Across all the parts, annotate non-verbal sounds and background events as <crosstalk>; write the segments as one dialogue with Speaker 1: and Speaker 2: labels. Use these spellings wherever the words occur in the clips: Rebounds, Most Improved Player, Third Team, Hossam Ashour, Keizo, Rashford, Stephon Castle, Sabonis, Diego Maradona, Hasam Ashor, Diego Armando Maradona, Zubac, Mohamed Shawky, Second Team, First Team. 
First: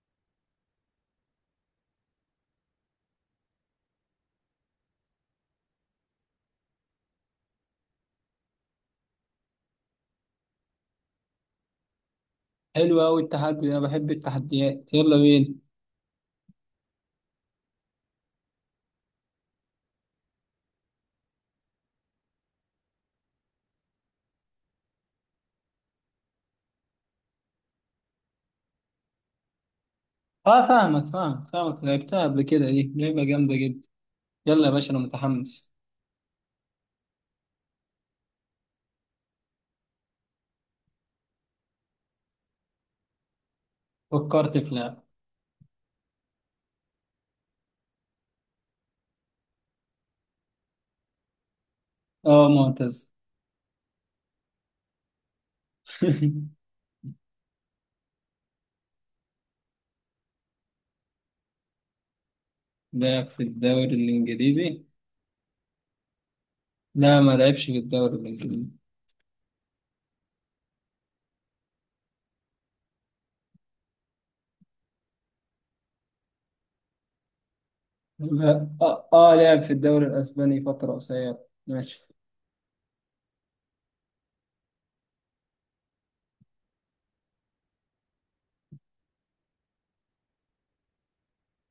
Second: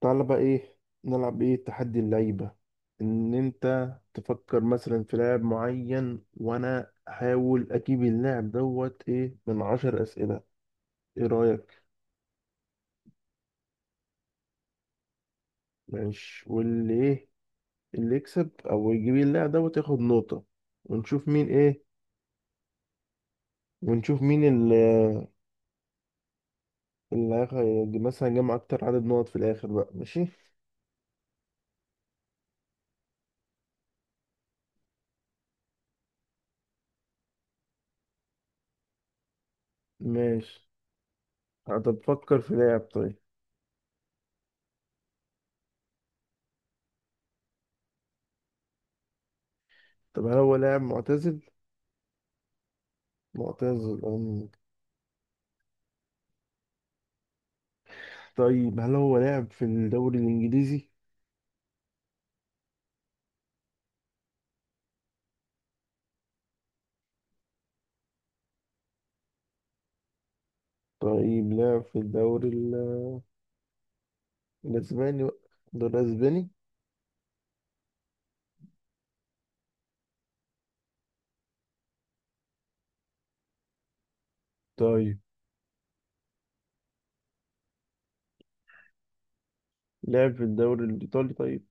Speaker 1: تعالى بقى ايه نلعب؟ ايه، تحدي اللعيبة. ان انت تفكر مثلا في لاعب معين، وانا احاول اجيب اللاعب دوت ايه من 10 اسئلة. ايه رأيك؟
Speaker 2: حلو أوي التحدي ده، أنا بحب التحديات. يلا بينا.
Speaker 1: ماشي، واللي ايه؟ اللي يكسب او يجيب اللاعب دوت ياخد نقطة. ونشوف مين ايه، ونشوف مين اللي مثلا جمع اكتر عدد نقط في الاخر بقى. ماشي.
Speaker 2: أه فاهمك، لعبتها قبل كده، دي لعبة جامدة جدا. يلا يا باشا أنا متحمس.
Speaker 1: ماشي، هتفكر في لاعب طيب.
Speaker 2: فكرت في لعبة.
Speaker 1: طب هل هو لاعب معتزل؟
Speaker 2: أه، معتز.
Speaker 1: معتزل.
Speaker 2: <laughs>
Speaker 1: طيب هل هو لعب في الدوري الإنجليزي؟
Speaker 2: لعب في الدوري الإنجليزي. لا، ما لعبش في الدوري الإنجليزي.
Speaker 1: طيب لعب في الدوري الأسباني بقى. الدوري الأسباني؟
Speaker 2: لا أه, آه، لعب في الدوري الأسباني فترة قصيرة. ماشي.
Speaker 1: طيب لعب في الدوري الإيطالي طيب؟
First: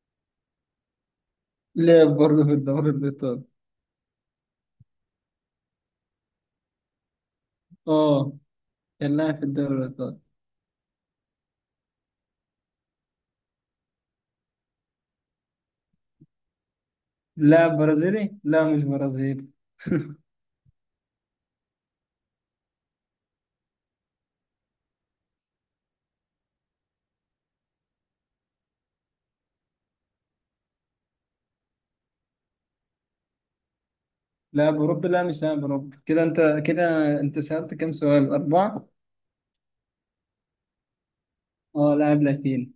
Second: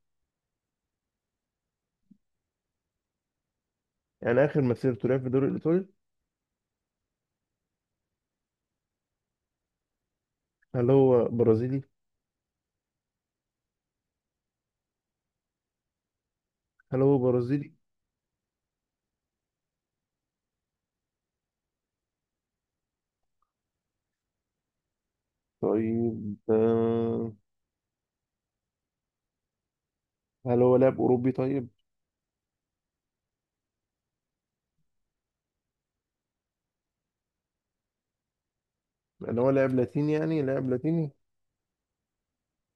Speaker 2: لعب برضه في الدوري الإيطالي.
Speaker 1: يعني آخر مسيرته لعب في الدوري الإيطالي؟
Speaker 2: أه، كان لاعب في الدوري الإيطالي.
Speaker 1: هل هو برازيلي؟ هل هو برازيلي؟
Speaker 2: لاعب برازيلي؟ لا، مش برازيلي. <laughs>
Speaker 1: طيب، هل هو لاعب أوروبي طيب؟
Speaker 2: لاعب أوروبي؟ لا، مش لاعب أوروبي. كده أنت سألت كام سؤال؟ أربعة.
Speaker 1: يعني هو لاعب لاتيني، يعني لاعب لاتيني؟
Speaker 2: أه، لاعب لاتيني.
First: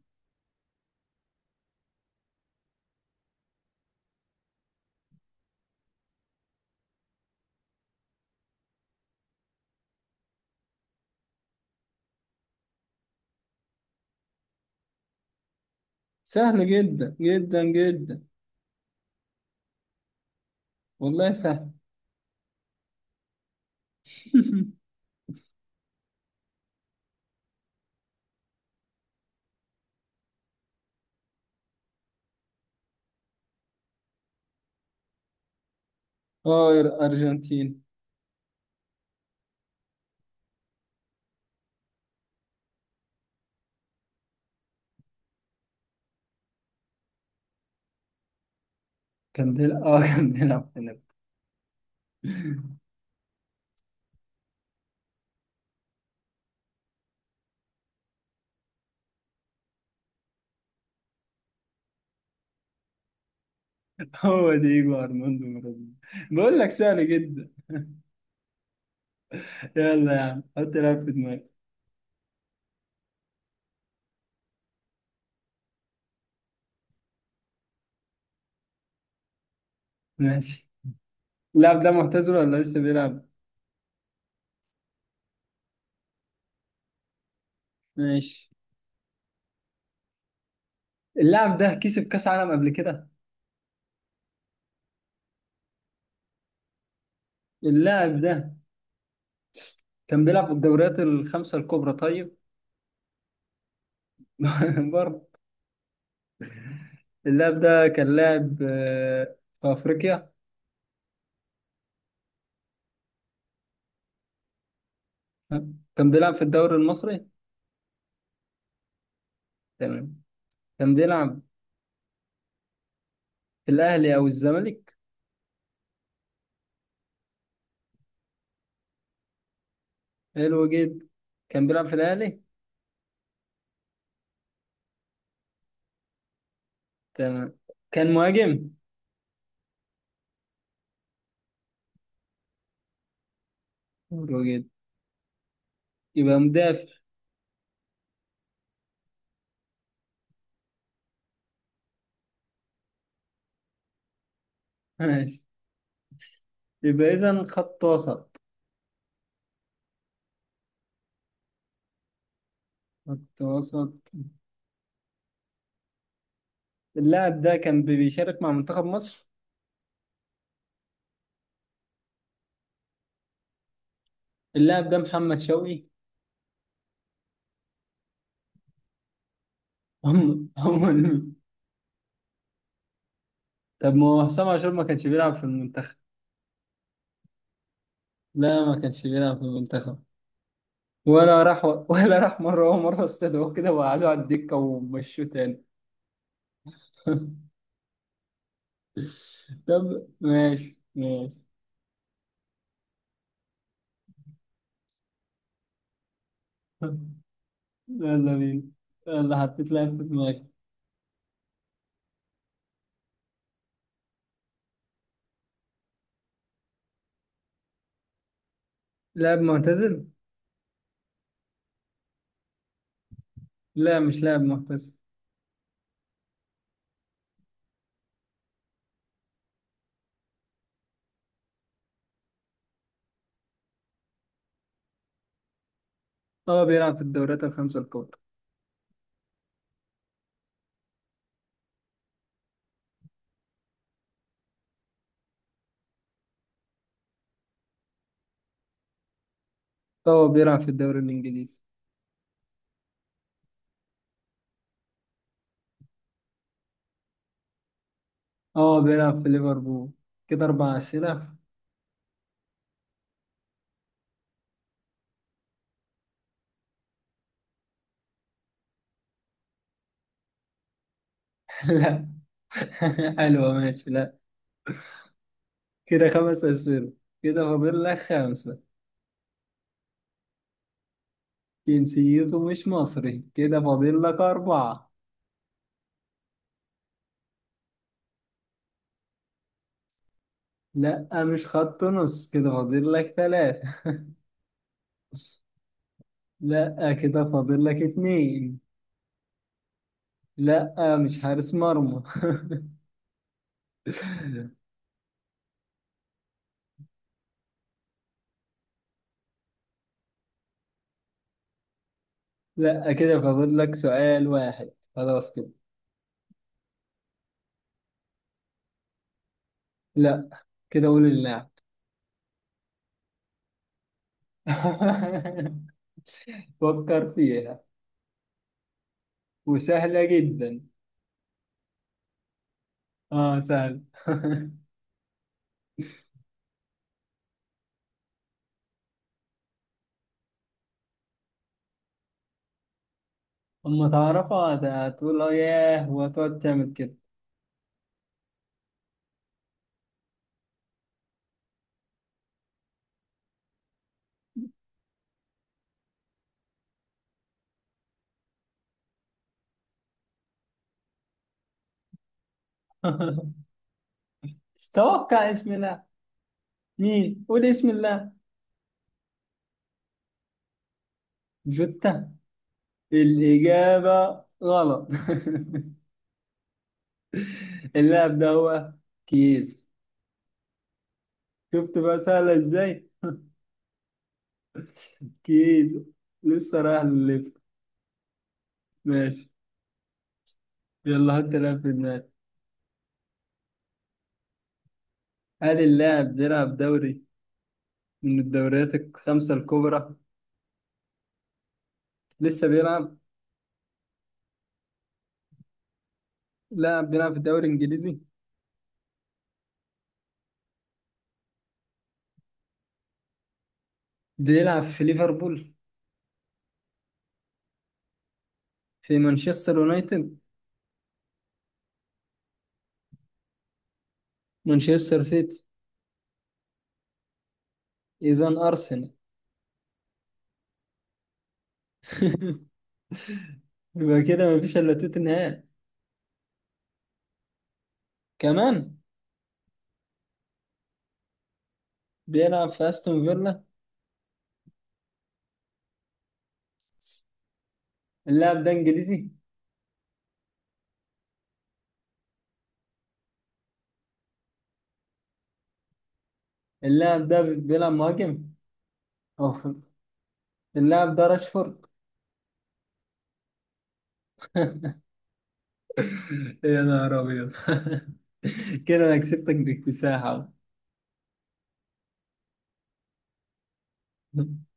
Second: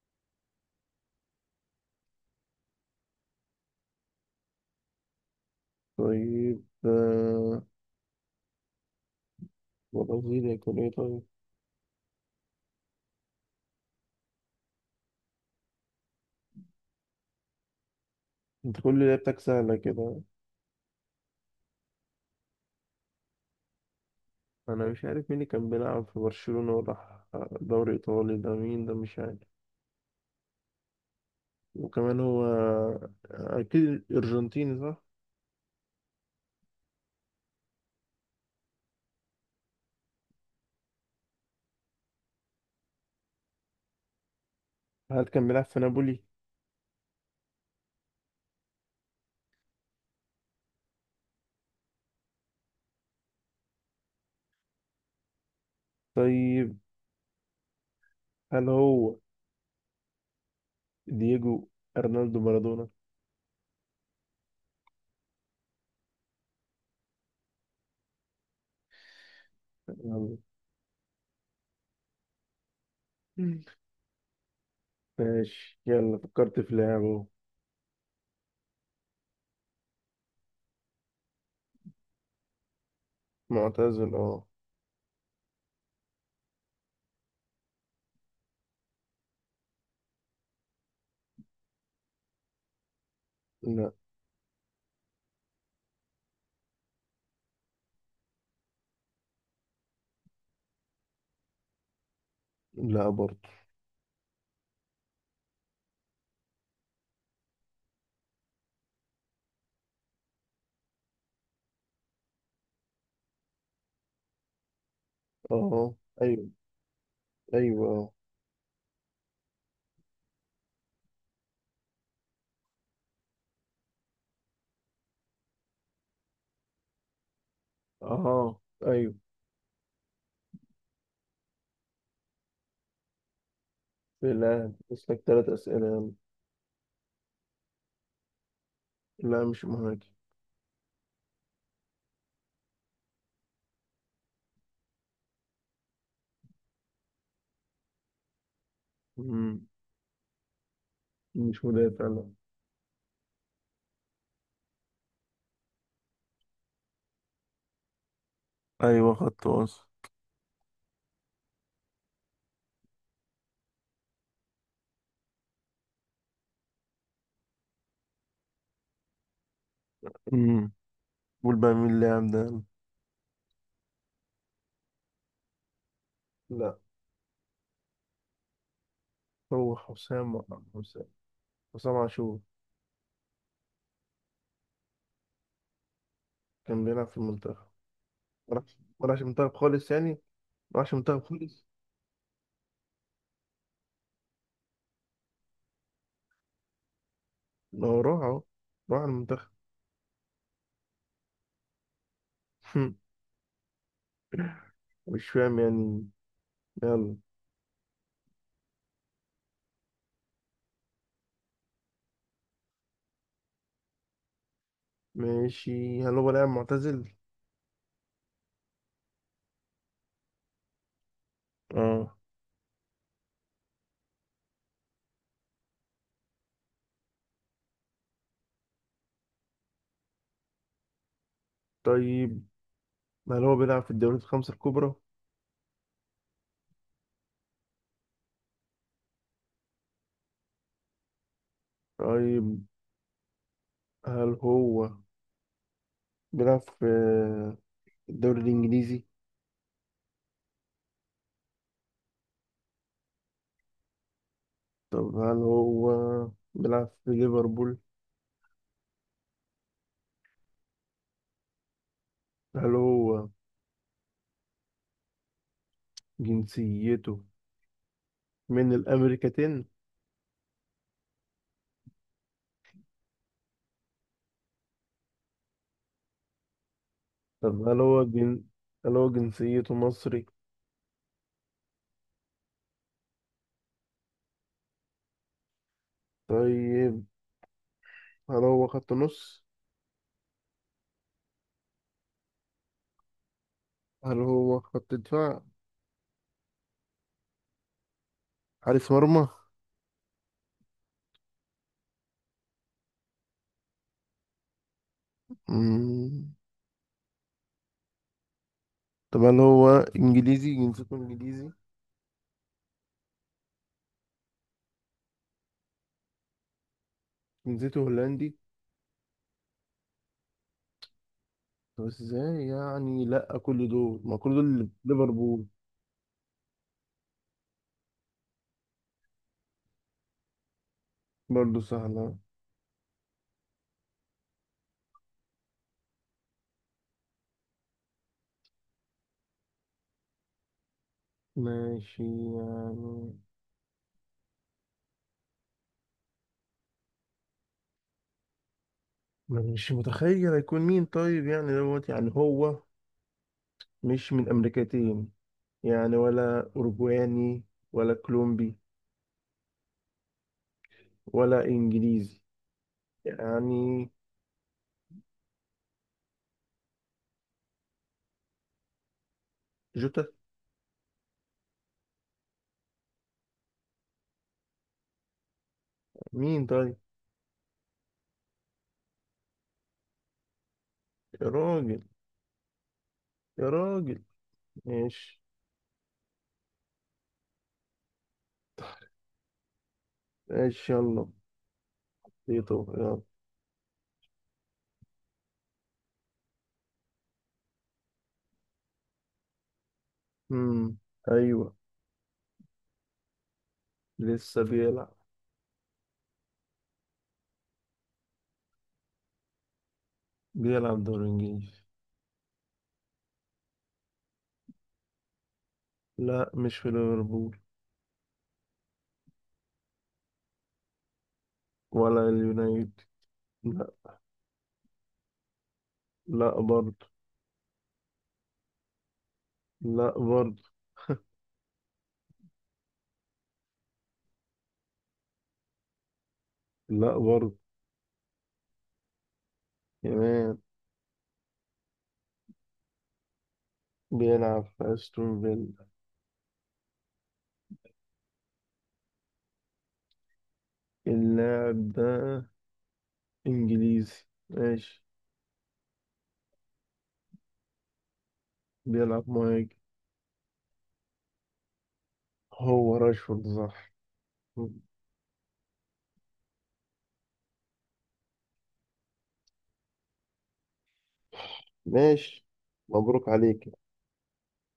Speaker 1: طيب، برازيلي يكون إيه طيب؟
Speaker 2: سهل جدا جدا جدا.
Speaker 1: أنت كل لعبتك سهلة كده.
Speaker 2: والله سهل.
Speaker 1: أنا
Speaker 2: <laughs>
Speaker 1: مش عارف مين اللي كان بيلعب في برشلونة وراح دوري إيطالي ده. مين ده؟ مش عارف. وكمان هو أكيد أرجنتيني صح؟
Speaker 2: أه، أرجنتين.
Speaker 1: هل كان بيلعب في نابولي؟
Speaker 2: كان بيلعب، <laughs> كان بيلعب هناك. <laughs>
Speaker 1: طيب، هل هو دييجو أرنالدو مارادونا؟
Speaker 2: هو دييجو أرماندو مارادونا. بقول لك سهل جدا. يلا يا
Speaker 1: يلا.
Speaker 2: عم حط لاعب في دماغك.
Speaker 1: مم. ماشي، يلا فكرت في لعبه.
Speaker 2: ماشي. اللاعب ده معتزل ولا لسه بيلعب؟
Speaker 1: معتزل اه.
Speaker 2: ماشي. اللاعب ده كسب كأس عالم قبل كده؟
Speaker 1: لا.
Speaker 2: اللاعب ده كان بيلعب في الدوريات الخمسة الكبرى طيب؟
Speaker 1: لا برضه.
Speaker 2: <laughs> برضه. اللاعب ده كان لاعب في أفريقيا. تمام.
Speaker 1: اه،
Speaker 2: كان بيلعب في
Speaker 1: أيوه،
Speaker 2: الدوري المصري.
Speaker 1: أيوه اه.
Speaker 2: تمام. كان بيلعب في الأهلي أو الزمالك.
Speaker 1: اه أيوه.
Speaker 2: حلو جدا. كان بيلعب في الأهلي.
Speaker 1: في الأهلي، بس لك 3 أسئلة يلا.
Speaker 2: تمام، كان مهاجم.
Speaker 1: لا مش مهاجم.
Speaker 2: حلو جدا، يبقى مدافع.
Speaker 1: مم. مش مدافع، لا.
Speaker 2: <laughs> ماشي، يبقى إذا خط وسط.
Speaker 1: أيوه خط وسط.
Speaker 2: خط وسط. اللاعب ده كان بيشارك مع منتخب مصر.
Speaker 1: مم. قول بقى مين اللاعب ده.
Speaker 2: اللاعب ده محمد شوقي.
Speaker 1: لا. هو
Speaker 2: <laughs> هم
Speaker 1: حسام.
Speaker 2: هم
Speaker 1: حسام،
Speaker 2: ال-
Speaker 1: حسام عاشور.
Speaker 2: طب ما هو حسام عاشور ما كانش بيلعب في المنتخب.
Speaker 1: كان بيلعب في المنتخب. ما
Speaker 2: لا،
Speaker 1: راحش،
Speaker 2: ما كانش
Speaker 1: ما راحش
Speaker 2: بيلعب في
Speaker 1: المنتخب خالص
Speaker 2: المنتخب.
Speaker 1: يعني. ما راحش المنتخب
Speaker 2: ولا
Speaker 1: خالص.
Speaker 2: راح. <laughs> ولا راح، مرة ومرة استدعوه كده وقعدوا على الدكة ومشوه تاني. <laughs>
Speaker 1: ما هو راح اهو، راح المنتخب.
Speaker 2: طب ماشي.
Speaker 1: <laughs> مش فاهم يعني.
Speaker 2: <laughs>
Speaker 1: يلا.
Speaker 2: يلا بينا. يلا، حطيت لاعب في دماغي.
Speaker 1: ماشي، هل هو لاعب معتزل؟
Speaker 2: لاعب معتزل؟
Speaker 1: اه.
Speaker 2: لا، مش لاعب معتزل.
Speaker 1: طيب، هل هو بيلعب في الدوريات الخمسة الكبرى؟
Speaker 2: اه، بيلعب في الدوريات الخمسة الكبرى.
Speaker 1: طيب، هل هو بيلعب في الدوري الإنجليزي؟
Speaker 2: اه، بيلعب في الدوري الإنجليزي.
Speaker 1: طب هل هو بيلعب في ليفربول؟
Speaker 2: اه، بيلعب في ليفربول. كده أربع أسئلة.
Speaker 1: هل هو جنسيته من الأمريكتين؟
Speaker 2: <laughs> لا. <laughs> حلوة ماشي، لا. كده خمس أسئلة، كده
Speaker 1: طب هل
Speaker 2: فاضل لك
Speaker 1: هو
Speaker 2: خمسة.
Speaker 1: هل هو جنسيته مصري؟
Speaker 2: جنسيته مش مصري، كده فاضل لك أربعة.
Speaker 1: طيب، هل هو خط نص؟
Speaker 2: لا، مش خط نص، كده فاضل لك ثلاثة.
Speaker 1: هل هو خط دفاع؟
Speaker 2: لا، كده فاضل لك اتنين.
Speaker 1: حارس مرمى؟
Speaker 2: لا، مش حارس مرمى. <laughs>
Speaker 1: مم. طب هل هو انجليزي؟ جنسيته انجليزي؟
Speaker 2: لا، كده فاضل لك سؤال واحد. خلاص كده.
Speaker 1: جنسيته هولندي؟
Speaker 2: لا، كده قول اللاعب.
Speaker 1: طب ازاي يعني؟ لا كل دول، ما كل دول ليفربول.
Speaker 2: <laughs> فكر فيها، وسهلة جدا.
Speaker 1: برضه سهلة.
Speaker 2: اه، سهل. <laughs>
Speaker 1: ماشي. يعني
Speaker 2: اما تعرفها هتقول اه ياه وتقعد تعمل كده.
Speaker 1: مش متخيل هيكون مين طيب. يعني دوت يعني هو مش من امريكتين، يعني ولا اوروجواني ولا كولومبي ولا انجليزي،
Speaker 2: <laughs>
Speaker 1: يعني.
Speaker 2: توقع، اسم الله. مين؟ قول اسم الله.
Speaker 1: جوتا.
Speaker 2: جوتا؟ الإجابة غلط. <laughs>
Speaker 1: مين طيب؟
Speaker 2: اللاعب ده هو كيزو.
Speaker 1: يا
Speaker 2: شفت
Speaker 1: راجل.
Speaker 2: بقى سهلة ازاي؟
Speaker 1: يا راجل. ماشي.
Speaker 2: كيزو لسه رايح للليفر. ماشي.
Speaker 1: ماشي يلا.
Speaker 2: يلا حط لاعب في دماغك.
Speaker 1: بيتو يلا.
Speaker 2: هل اللاعب بيلعب دوري من الدوريات الخمسة الكبرى؟
Speaker 1: امم ايوه.
Speaker 2: لسه بيلعب؟
Speaker 1: لسه بيلعب.
Speaker 2: لاعب بيلعب في الدوري الإنجليزي.
Speaker 1: بيلعب دوري انجليزي.
Speaker 2: بيلعب في ليفربول؟
Speaker 1: لا مش في ليفربول.
Speaker 2: في مانشستر يونايتد؟
Speaker 1: ولا اليونايتد. لا.
Speaker 2: مانشستر سيتي؟
Speaker 1: لا برضه.
Speaker 2: إذا أرسنال. <laughs>
Speaker 1: لا برضه.
Speaker 2: يبقى كده مفيش إلا توتنهام.
Speaker 1: لا برضه.
Speaker 2: كمان.
Speaker 1: كمان.
Speaker 2: بيلعب في أستون فيلا.
Speaker 1: بيلعب في استون فيلا.
Speaker 2: اللاعب ده إنجليزي.
Speaker 1: اللاعب ده انجليزي ماشي.
Speaker 2: اللاعب ده بيلعب مهاجم.
Speaker 1: بيلعب
Speaker 2: أوف،
Speaker 1: مهاجم.
Speaker 2: اللاعب ده راشفورد.
Speaker 1: هو راشفورد صح.
Speaker 2: <laughs> يا نهار أبيض. <laughs> كده أنا كسبتك باكتساح.
Speaker 1: ماشي، مبروك عليك.
Speaker 2: أهو.